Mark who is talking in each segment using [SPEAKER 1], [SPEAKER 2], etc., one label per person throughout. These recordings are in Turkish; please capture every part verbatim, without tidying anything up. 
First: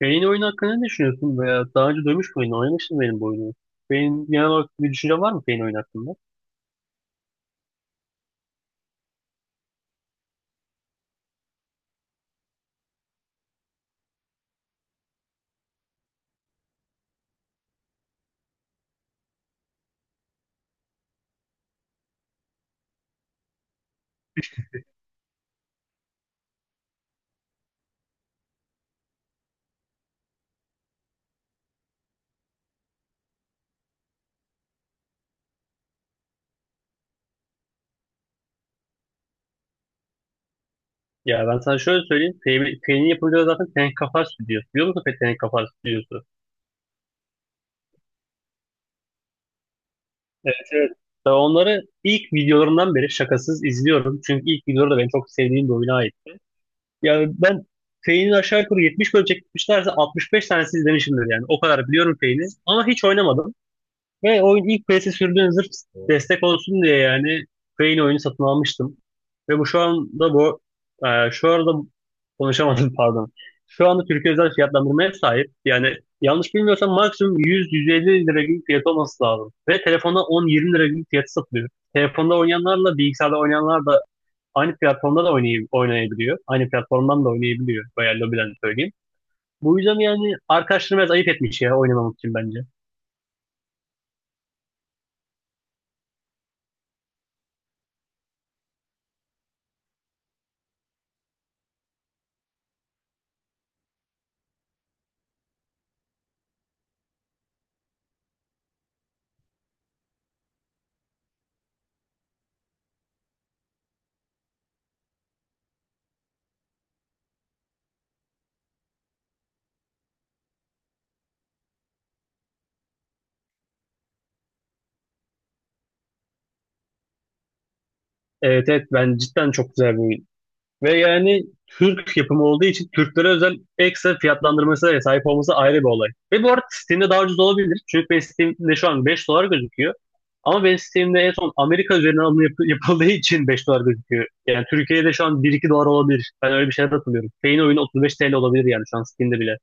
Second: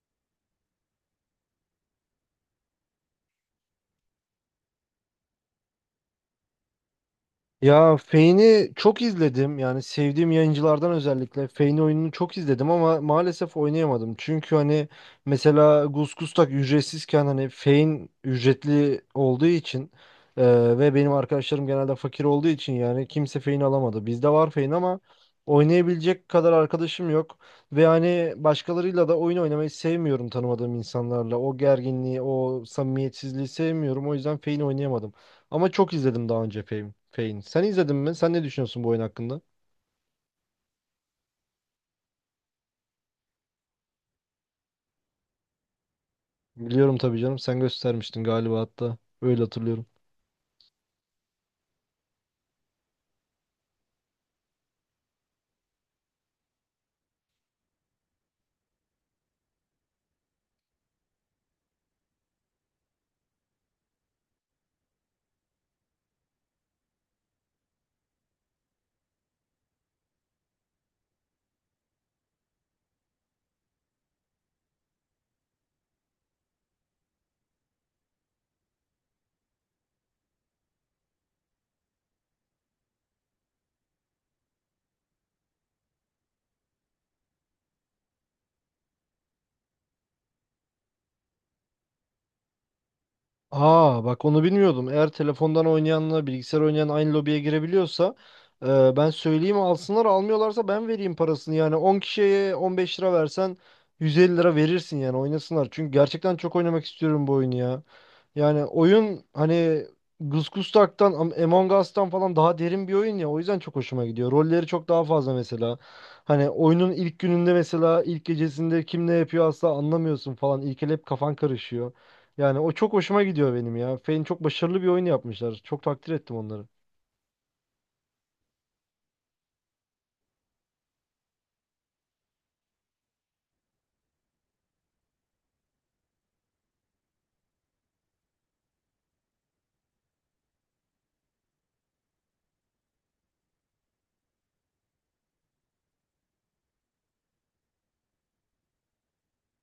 [SPEAKER 1] Beyin oyunu hakkında ne düşünüyorsun veya daha önce duymuş muydun? Oynamıştın benim bu oyunu. Beyin genel olarak bir düşünce var mı Pain oyunu hakkında?
[SPEAKER 2] Ya Fane'i çok izledim. Yani sevdiğim yayıncılardan özellikle Fane oyununu çok izledim ama maalesef oynayamadım. Çünkü hani mesela Gusgustak ücretsizken hani Fane ücretli olduğu için e, ve benim arkadaşlarım genelde fakir olduğu için yani kimse Fane alamadı. Bizde var Fane ama oynayabilecek kadar arkadaşım yok. Ve hani başkalarıyla da oyun oynamayı sevmiyorum tanımadığım insanlarla. O gerginliği, o samimiyetsizliği sevmiyorum. O yüzden Fane oynayamadım. Ama çok izledim daha önce Fame, Fane. Sen izledin mi? Sen ne düşünüyorsun bu oyun hakkında?
[SPEAKER 1] Ya ben sana şöyle söyleyeyim. Pain- Pain'in yapımcıları zaten Tenek Kafar Stüdyosu. Biliyor musun peki Tenek Kafar Stüdyosu?
[SPEAKER 2] Biliyorum tabii canım. Sen göstermiştin galiba hatta. Öyle hatırlıyorum.
[SPEAKER 1] Evet evet. Ben onları ilk videolarından beri şakasız izliyorum. Çünkü ilk videoları da benim çok sevdiğim bir oyuna ait. Yani ben Pain'in aşağı yukarı yetmiş bölüm çekmişlerse altmış beş tanesi izlemişimdir yani. O kadar biliyorum Pain'i ama hiç oynamadım. Ve oyun ilk P S'e sürdüğüm zırh destek olsun diye yani Crane oyunu satın almıştım. Ve bu şu anda bu e, şu arada konuşamadım pardon. Şu anda Türkiye özel fiyatlandırmaya sahip. Yani yanlış bilmiyorsam maksimum yüz yüz elli lira gibi fiyat olması lazım. Ve telefonda on yirmi lira gibi fiyatı satılıyor. Telefonda oynayanlarla bilgisayarda oynayanlar da aynı platformda da oynay- oynayabiliyor. Aynı platformdan da oynayabiliyor. Veya lobiden söyleyeyim. Bu yüzden yani arkadaşlarım biraz ayıp etmiş ya oynamamak için bence.
[SPEAKER 2] Aa bak onu bilmiyordum. Eğer telefondan oynayanla bilgisayar oynayan aynı lobiye girebiliyorsa e, ben söyleyeyim alsınlar, almıyorlarsa ben vereyim parasını. Yani on kişiye on beş lira versen yüz elli lira verirsin yani oynasınlar. Çünkü gerçekten çok oynamak istiyorum bu oyunu ya. Yani oyun hani Gusgustak'tan Am- Among Us'tan falan daha derin bir oyun ya. O yüzden çok hoşuma gidiyor. Rolleri çok daha fazla mesela. Hani oyunun ilk gününde mesela ilk gecesinde kim ne yapıyor asla anlamıyorsun falan. İlk el hep kafan karışıyor. Yani o çok hoşuma gidiyor benim ya. Fein çok başarılı bir oyun yapmışlar. Çok takdir ettim onları.
[SPEAKER 1] Evet evet ben cidden çok güzel bir oyun. Ve yani Türk yapımı olduğu için Türklere özel ekstra fiyatlandırmasına da sahip olması ayrı bir olay. Ve bu arada Steam'de daha ucuz olabilir. Çünkü benim Steam'de şu an beş dolar gözüküyor. Ama benim Steam'de en son Amerika üzerinden alım yap- yapıldığı için beş dolar gözüküyor. Yani Türkiye'de şu an bir iki dolar olabilir. Ben öyle bir şeyler hatırlıyorum. Payne oyunu otuz beş T L olabilir yani şu an Steam'de bile.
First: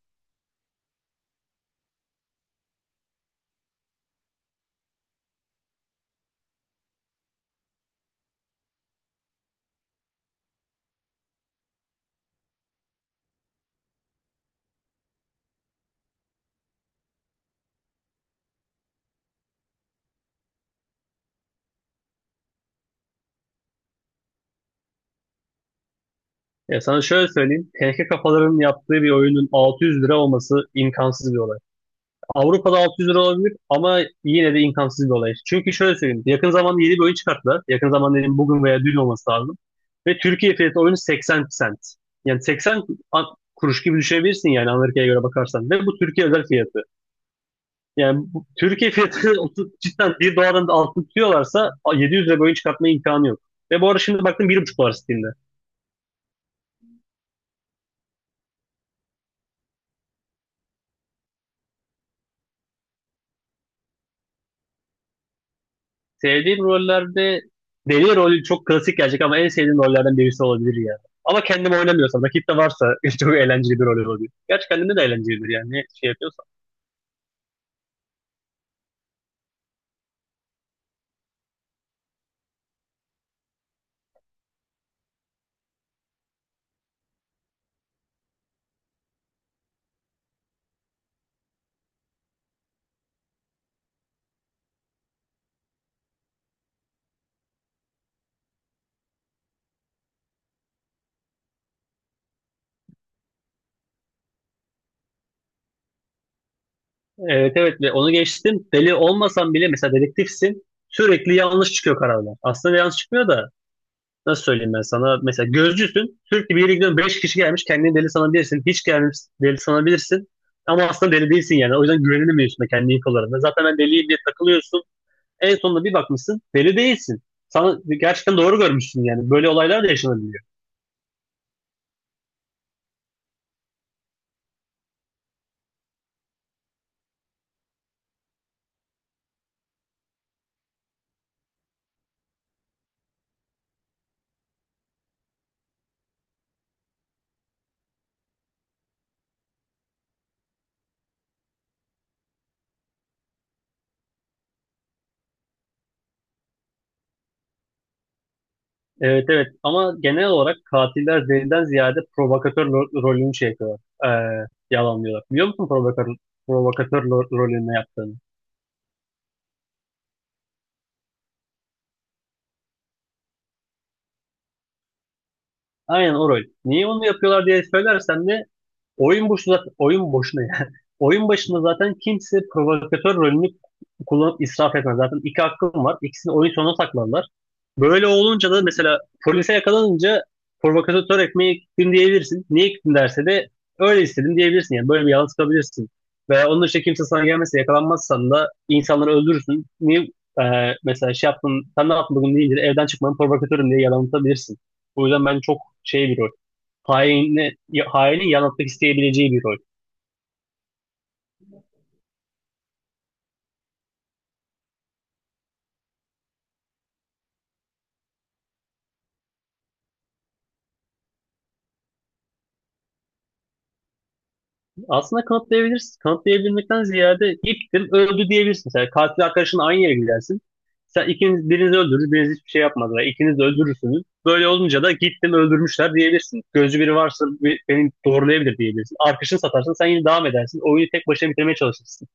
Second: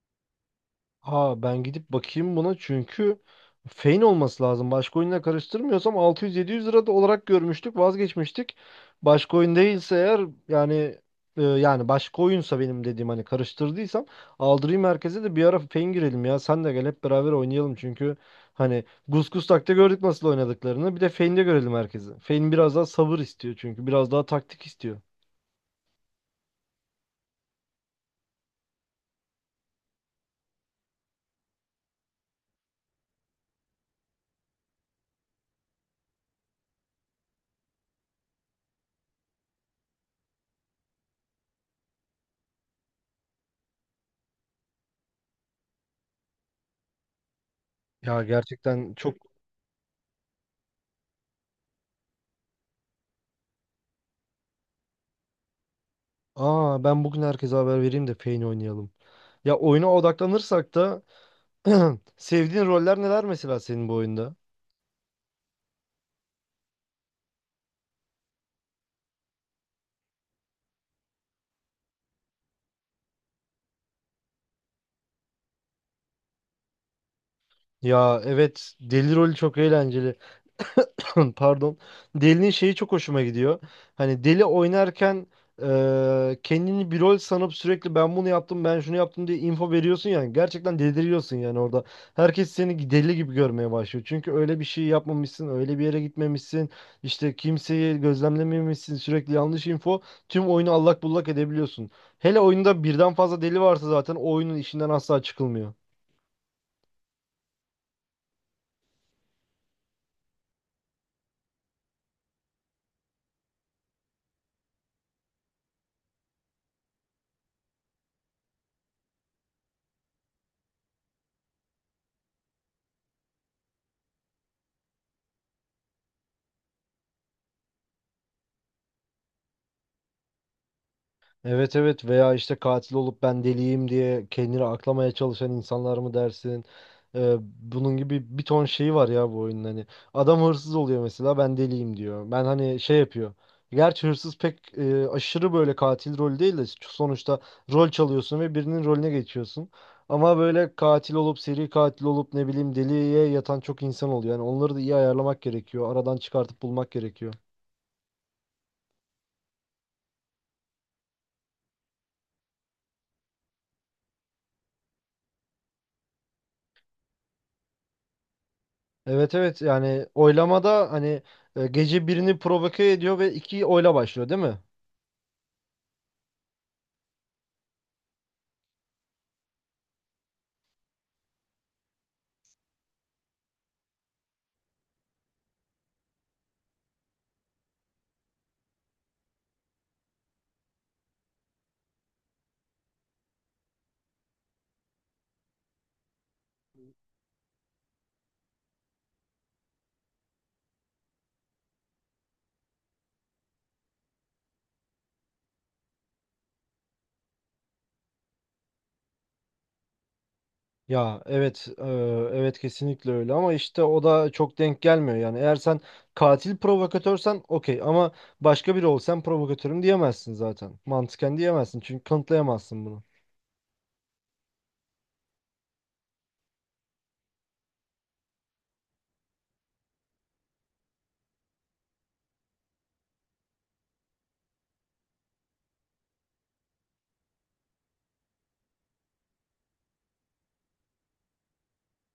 [SPEAKER 2] Ha ben gidip bakayım buna çünkü Fein olması lazım. Başka oyunla karıştırmıyorsam altı yüz yedi yüz lira da olarak görmüştük, vazgeçmiştik. Başka oyun değilse eğer, yani e, yani başka oyunsa benim dediğim hani karıştırdıysam aldırayım, merkeze de bir ara Fein girelim ya. Sen de gel hep beraber oynayalım çünkü hani Gus takta gördük nasıl oynadıklarını. Bir de Fein'de görelim herkesi. Fein biraz daha sabır istiyor çünkü biraz daha taktik istiyor.
[SPEAKER 1] Ya sana şöyle söyleyeyim. T K kafaların yaptığı bir oyunun altı yüz lira olması imkansız bir olay. Avrupa'da altı yüz lira olabilir ama yine de imkansız bir olay. Çünkü şöyle söyleyeyim. Yakın zamanda yeni bir oyun çıkarttılar. Yakın zamanda dedim bugün veya dün olması lazım. Ve Türkiye fiyatı oyunu seksen sent. Yani seksen an- kuruş gibi düşünebilirsin yani Amerika'ya göre bakarsan. Ve bu Türkiye özel fiyatı.
[SPEAKER 2] Ya
[SPEAKER 1] Yani bu, Türkiye
[SPEAKER 2] gerçekten çok...
[SPEAKER 1] fiyatı otuz cidden bir doların altını tutuyorlarsa a, yedi yüz lira bir oyun çıkartma imkanı yok. Ve bu arada şimdi baktım bir buçuk dolar Steam'de.
[SPEAKER 2] Aa ben bugün herkese haber vereyim de Pain oynayalım. Ya oyuna odaklanırsak da sevdiğin roller neler mesela senin bu oyunda?
[SPEAKER 1] Sevdiğim rollerde deli rolü çok klasik gelecek ama en sevdiğim rollerden birisi olabilir ya. Ama kendim oynamıyorsam, rakip de varsa çok eğlenceli bir rol oluyor. Gerçi kendimde de eğlencelidir yani ne şey yapıyorsam.
[SPEAKER 2] Ya evet, deli rolü çok eğlenceli. Pardon. Deli'nin şeyi çok hoşuma gidiyor. Hani Deli oynarken e, kendini bir rol sanıp sürekli ben bunu yaptım ben şunu yaptım diye info veriyorsun yani. Gerçekten deliriyorsun yani orada. Herkes seni deli gibi görmeye başlıyor. Çünkü öyle bir şey yapmamışsın, öyle bir yere gitmemişsin. İşte kimseyi gözlemlememişsin. Sürekli yanlış info. Tüm oyunu allak bullak edebiliyorsun. Hele oyunda birden fazla deli varsa zaten o oyunun işinden asla çıkılmıyor.
[SPEAKER 1] Evet evet ve onu geçtim. Deli olmasan bile mesela dedektifsin sürekli yanlış çıkıyor kararlar. Aslında yanlış çıkmıyor da nasıl söyleyeyim ben sana. Mesela gözcüsün sürekli bir yere gidiyorsun beş kişi gelmiş kendini deli sanabilirsin. Hiç gelmiş deli sanabilirsin. Ama aslında deli değilsin yani. O yüzden güvenilmiyorsun da kendi ilk olarak. Zaten ben deliyim diye takılıyorsun. En sonunda bir bakmışsın deli değilsin. Sana gerçekten doğru görmüşsün yani. Böyle olaylar da yaşanabiliyor.
[SPEAKER 2] Evet evet, veya işte katil olup ben deliyim diye kendini aklamaya çalışan insanlar mı dersin? Ee, bunun gibi bir ton şeyi var ya bu oyunun hani. Adam hırsız oluyor mesela ben deliyim diyor. Ben hani şey yapıyor. Gerçi hırsız pek e, aşırı böyle katil rolü değil de sonuçta rol çalıyorsun ve birinin rolüne geçiyorsun. Ama böyle katil olup seri katil olup ne bileyim deliye yatan çok insan oluyor. Yani onları da iyi ayarlamak gerekiyor. Aradan çıkartıp bulmak gerekiyor.
[SPEAKER 1] Evet evet ama genel olarak katiller deliden ziyade provokatör ro- rolünü şey yapıyorlar. Ee, Yalanlıyorlar. Biliyor musun provokatör, provokatör ro- rolünü ne yaptığını?
[SPEAKER 2] Evet evet, yani oylamada hani e, gece birini provoke ediyor ve iki oyla başlıyor değil mi?
[SPEAKER 1] Aynen o rol. Niye onu yapıyorlar diye söylersem de oyun boşuna, oyun boşuna yani. Oyun başında zaten kimse provokatör rolünü kullanıp israf etmez. Zaten iki hakkım var. İkisini oyun sonuna saklarlar. Böyle olunca da mesela polise yakalanınca provokatör ekmeği gittim diyebilirsin. Niye gittin derse de öyle istedim diyebilirsin. Yani böyle bir yalan çıkabilirsin. Veya onun dışında kimse sana gelmezse yakalanmazsan da insanları öldürürsün. Niye e, mesela şey yaptın, sen ne yaptın bugün deyince de evden çıkmanın provokatörüm diye yalan atabilirsin. O yüzden ben çok şey bir rol. Haini, hainin yalan atmak isteyebileceği bir rol.
[SPEAKER 2] Ya evet, e, evet kesinlikle öyle ama işte o da çok denk gelmiyor yani. Eğer sen katil provokatörsen okey ama başka biri olsan provokatörüm diyemezsin zaten, mantıken diyemezsin çünkü kanıtlayamazsın bunu.
[SPEAKER 1] Aslında kanıtlayabilirsin. Kanıtlayabilmekten ziyade gittin öldü diyebilirsin. Sen katil arkadaşınla aynı yere gidersin. Sen ikiniz birinizi öldürür, biriniz hiçbir şey yapmadı. Yani İkiniz de öldürürsünüz. Böyle olunca da gittim öldürmüşler diyebilirsin. Gözcü biri varsa bi- beni doğrulayabilir diyebilirsin. Arkadaşını satarsın sen yine devam edersin. Oyunu tek başına bitirmeye çalışırsın.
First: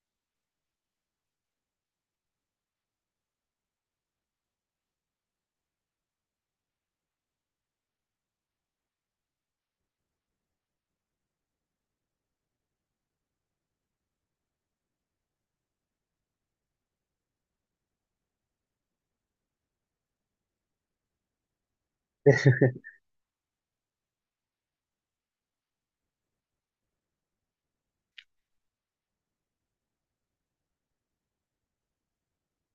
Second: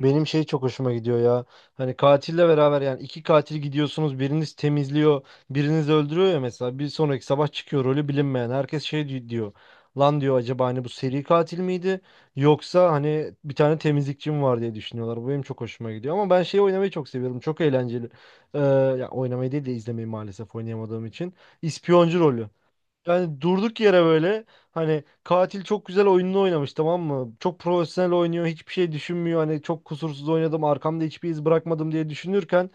[SPEAKER 2] Benim şey çok hoşuma gidiyor ya. Hani katille beraber yani iki katil gidiyorsunuz. Biriniz temizliyor, biriniz öldürüyor ya mesela. Bir sonraki sabah çıkıyor rolü bilinmeyen. Herkes şey di- diyor. Lan diyor, acaba hani bu seri katil miydi? Yoksa hani bir tane temizlikçi mi var diye düşünüyorlar. Bu benim çok hoşuma gidiyor. Ama ben şeyi oynamayı çok seviyorum. Çok eğlenceli. Ee, ya oynamayı değil de izlemeyi, maalesef oynayamadığım için. İspiyoncu rolü. Yani durduk yere böyle hani katil çok güzel oyununu oynamış tamam mı? Çok profesyonel oynuyor, hiçbir şey düşünmüyor, hani çok kusursuz oynadım arkamda hiçbir iz bırakmadım diye düşünürken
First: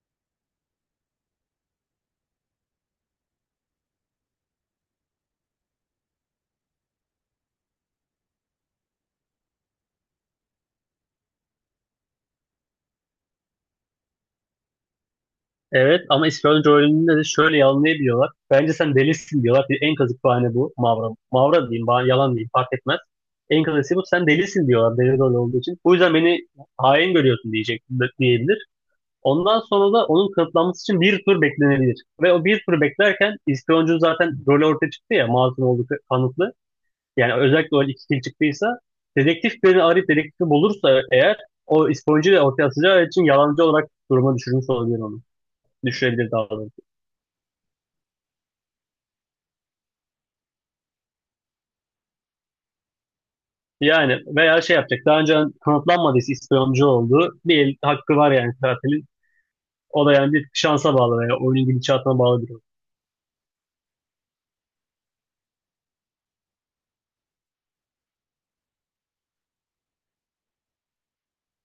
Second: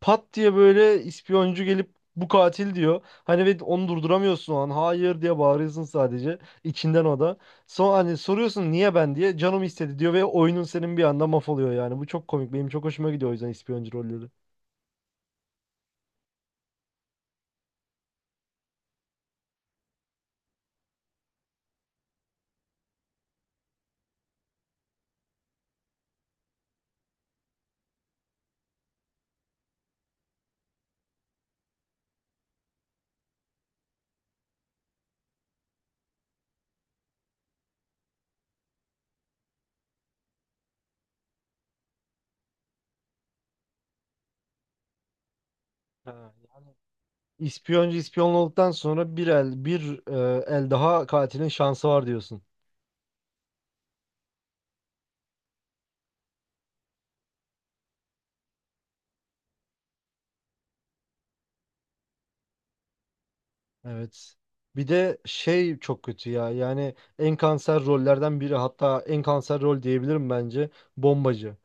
[SPEAKER 2] pat diye böyle ispiyoncu gelip bu katil diyor. Hani ve onu durduramıyorsun, o an hayır diye bağırıyorsun sadece içinden o da. Son hani soruyorsun niye ben diye, canım istedi diyor ve oyunun senin bir anda mahvoluyor yani. Bu çok komik, benim çok hoşuma gidiyor o yüzden ispiyoncu rolleri.
[SPEAKER 1] Evet ama İspanyolca öğreniminde de şöyle yalanlayabiliyorlar. Bence sen delisin diyorlar. Bir en kazık bahane bu. Mavra. Mavra diyeyim, bah- yalan diyeyim fark etmez. En kazısı bu. Sen delisin diyorlar deli rol olduğu için. Bu yüzden beni hain görüyorsun diyecek diyebilir. Ondan sonra da onun kanıtlanması için bir tur beklenebilir. Ve o bir tur beklerken İspanyolcu zaten rolü ortaya çıktı ya masum olduğu kanıtlı. Yani özellikle o iki kil çıktıysa dedektif beni arayıp dedektifi bulursa eğer o İspanyolcuyu ortaya atacağı için yalancı olarak duruma düşürmüş olabilir onu. Düşürebilir
[SPEAKER 2] Ha.
[SPEAKER 1] daha doğrusu.
[SPEAKER 2] İspiyoncu ispiyon olduktan sonra bir el, bir e, el daha katilin şansı var diyorsun.
[SPEAKER 1] Yani veya şey yapacak. Daha önce kanıtlanmadıysa ispiyoncu olduğu bir el hakkı var yani katilin. O da yani bir şansa bağlı veya oyunun gidişatına bağlı bir durum.
[SPEAKER 2] Evet. Bir de şey çok kötü ya. Yani en kanser rollerden biri, hatta en kanser rol diyebilirim bence, bombacı.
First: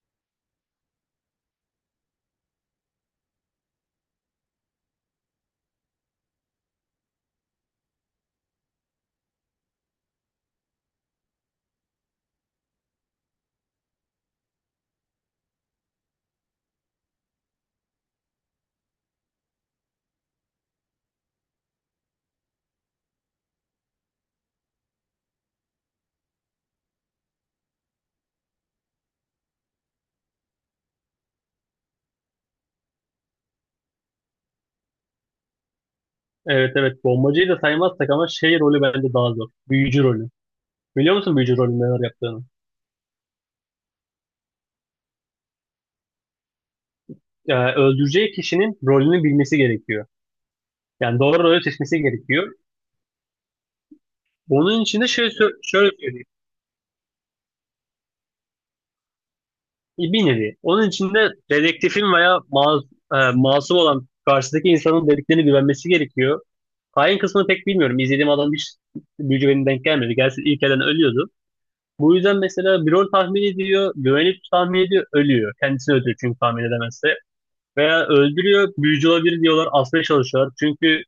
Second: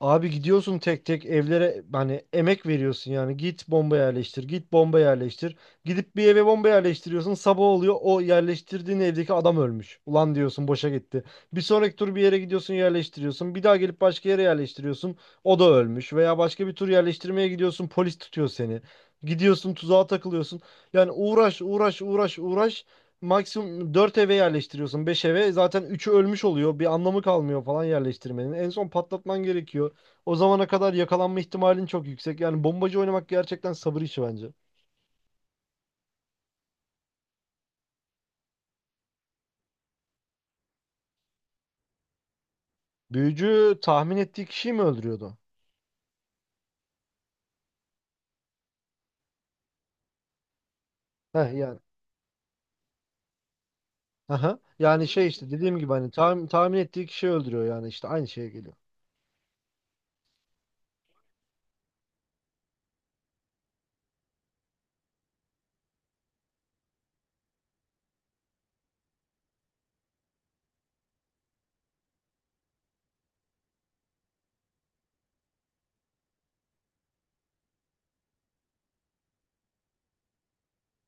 [SPEAKER 2] Abi gidiyorsun tek tek evlere, hani emek veriyorsun yani git bomba yerleştir git bomba yerleştir, gidip bir eve bomba yerleştiriyorsun sabah oluyor o yerleştirdiğin evdeki adam ölmüş, ulan diyorsun boşa gitti. Bir sonraki tur bir yere gidiyorsun yerleştiriyorsun, bir daha gelip başka yere yerleştiriyorsun, o da ölmüş, veya başka bir tur yerleştirmeye gidiyorsun polis tutuyor seni, gidiyorsun tuzağa takılıyorsun, yani uğraş uğraş uğraş uğraş. Maksimum dört eve yerleştiriyorsun, beş eve zaten üçü ölmüş oluyor, bir anlamı kalmıyor falan yerleştirmenin, en son patlatman gerekiyor, o zamana kadar yakalanma ihtimalin çok yüksek. Yani bombacı oynamak gerçekten sabır işi bence.
[SPEAKER 1] Evet evet bombacıyı da saymazsak ama şey rolü bence daha zor. Büyücü rolü. Biliyor musun büyücü rolünün neler yaptığını?
[SPEAKER 2] Büyücü tahmin ettiği kişiyi mi öldürüyordu?
[SPEAKER 1] Yani öldüreceği kişinin rolünü bilmesi gerekiyor. Yani doğru
[SPEAKER 2] Heh
[SPEAKER 1] rolü
[SPEAKER 2] yani.
[SPEAKER 1] seçmesi gerekiyor.
[SPEAKER 2] Aha.
[SPEAKER 1] Onun için
[SPEAKER 2] Yani
[SPEAKER 1] de
[SPEAKER 2] şey
[SPEAKER 1] şöyle,
[SPEAKER 2] işte
[SPEAKER 1] sö-
[SPEAKER 2] dediğim
[SPEAKER 1] şöyle
[SPEAKER 2] gibi hani
[SPEAKER 1] söyleyeyim.
[SPEAKER 2] tahmin, tahmin ettiği kişiyi öldürüyor yani işte aynı şeye geliyor.
[SPEAKER 1] Bir nevi. Onun için de dedektifin veya ma- e, masum olan karşıdaki insanın dediklerine güvenmesi gerekiyor. Hain kısmını pek bilmiyorum. İzlediğim adam hiç büyücü benim denk gelmedi. Gelsin ilk elden ölüyordu. Bu yüzden mesela bir rol tahmin ediyor, güvenip tahmin ediyor, ölüyor. Kendisini öldürüyor çünkü tahmin edemezse. Veya öldürüyor, büyücü olabilir diyorlar, asmaya çalışıyorlar. Çünkü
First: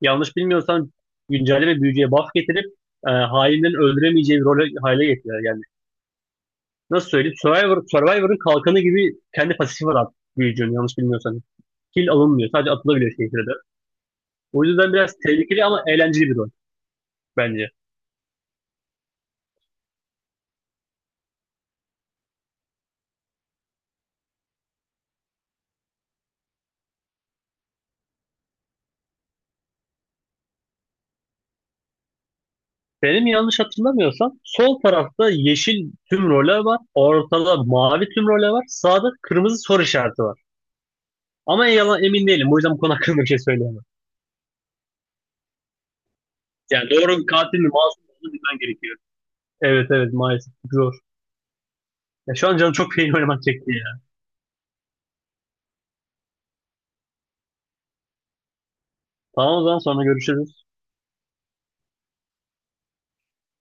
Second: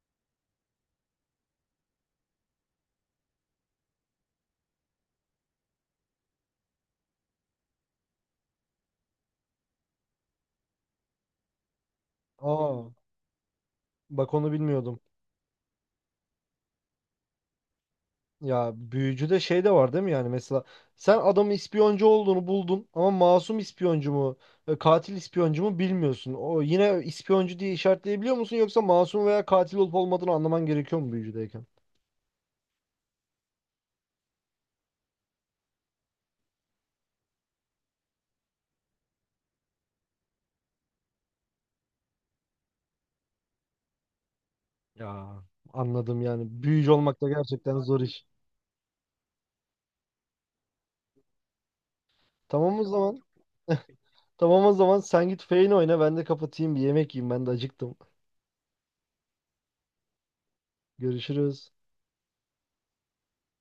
[SPEAKER 1] yanlış bilmiyorsan güncelleme büyücüye buff getirip e, hainlerin öldüremeyeceği bir role hale getiriyor yani. Nasıl söyleyeyim? Survivor, Survivor'ın kalkanı gibi kendi pasifi var artık büyücünün yanlış bilmiyorsan. Kill alınmıyor. Sadece
[SPEAKER 2] Aa
[SPEAKER 1] atılabiliyor şehirde.
[SPEAKER 2] bak onu
[SPEAKER 1] O yüzden
[SPEAKER 2] bilmiyordum.
[SPEAKER 1] biraz tehlikeli ama eğlenceli bir rol bence.
[SPEAKER 2] Ya büyücüde şey de var değil mi, yani mesela sen adamın ispiyoncu olduğunu buldun ama masum ispiyoncu mu e, katil ispiyoncu mu bilmiyorsun. O yine ispiyoncu diye işaretleyebiliyor musun, yoksa masum veya katil olup olmadığını anlaman gerekiyor mu büyücüdeyken?
[SPEAKER 1] Benim yanlış hatırlamıyorsam sol tarafta yeşil tüm role var. Ortada mavi tüm role var. Sağda kırmızı soru işareti var. Ama yalan emin değilim. O yüzden bu konu hakkında bir şey söyleyemem.
[SPEAKER 2] Ya anladım yani. Büyücü
[SPEAKER 1] Yani
[SPEAKER 2] olmak
[SPEAKER 1] doğru
[SPEAKER 2] da
[SPEAKER 1] katil mi
[SPEAKER 2] gerçekten zor
[SPEAKER 1] masum mu
[SPEAKER 2] iş.
[SPEAKER 1] olduğunu bilmen gerekiyor. Evet evet maalesef zor. Ya şu an canım
[SPEAKER 2] Tamam o
[SPEAKER 1] çok peynir
[SPEAKER 2] zaman.
[SPEAKER 1] oynamak çekti ya.
[SPEAKER 2] Tamam o zaman sen git Feyn oyna, ben de kapatayım bir yemek yiyeyim, ben de acıktım.
[SPEAKER 1] Tamam o zaman sonra görüşürüz.
[SPEAKER 2] Görüşürüz.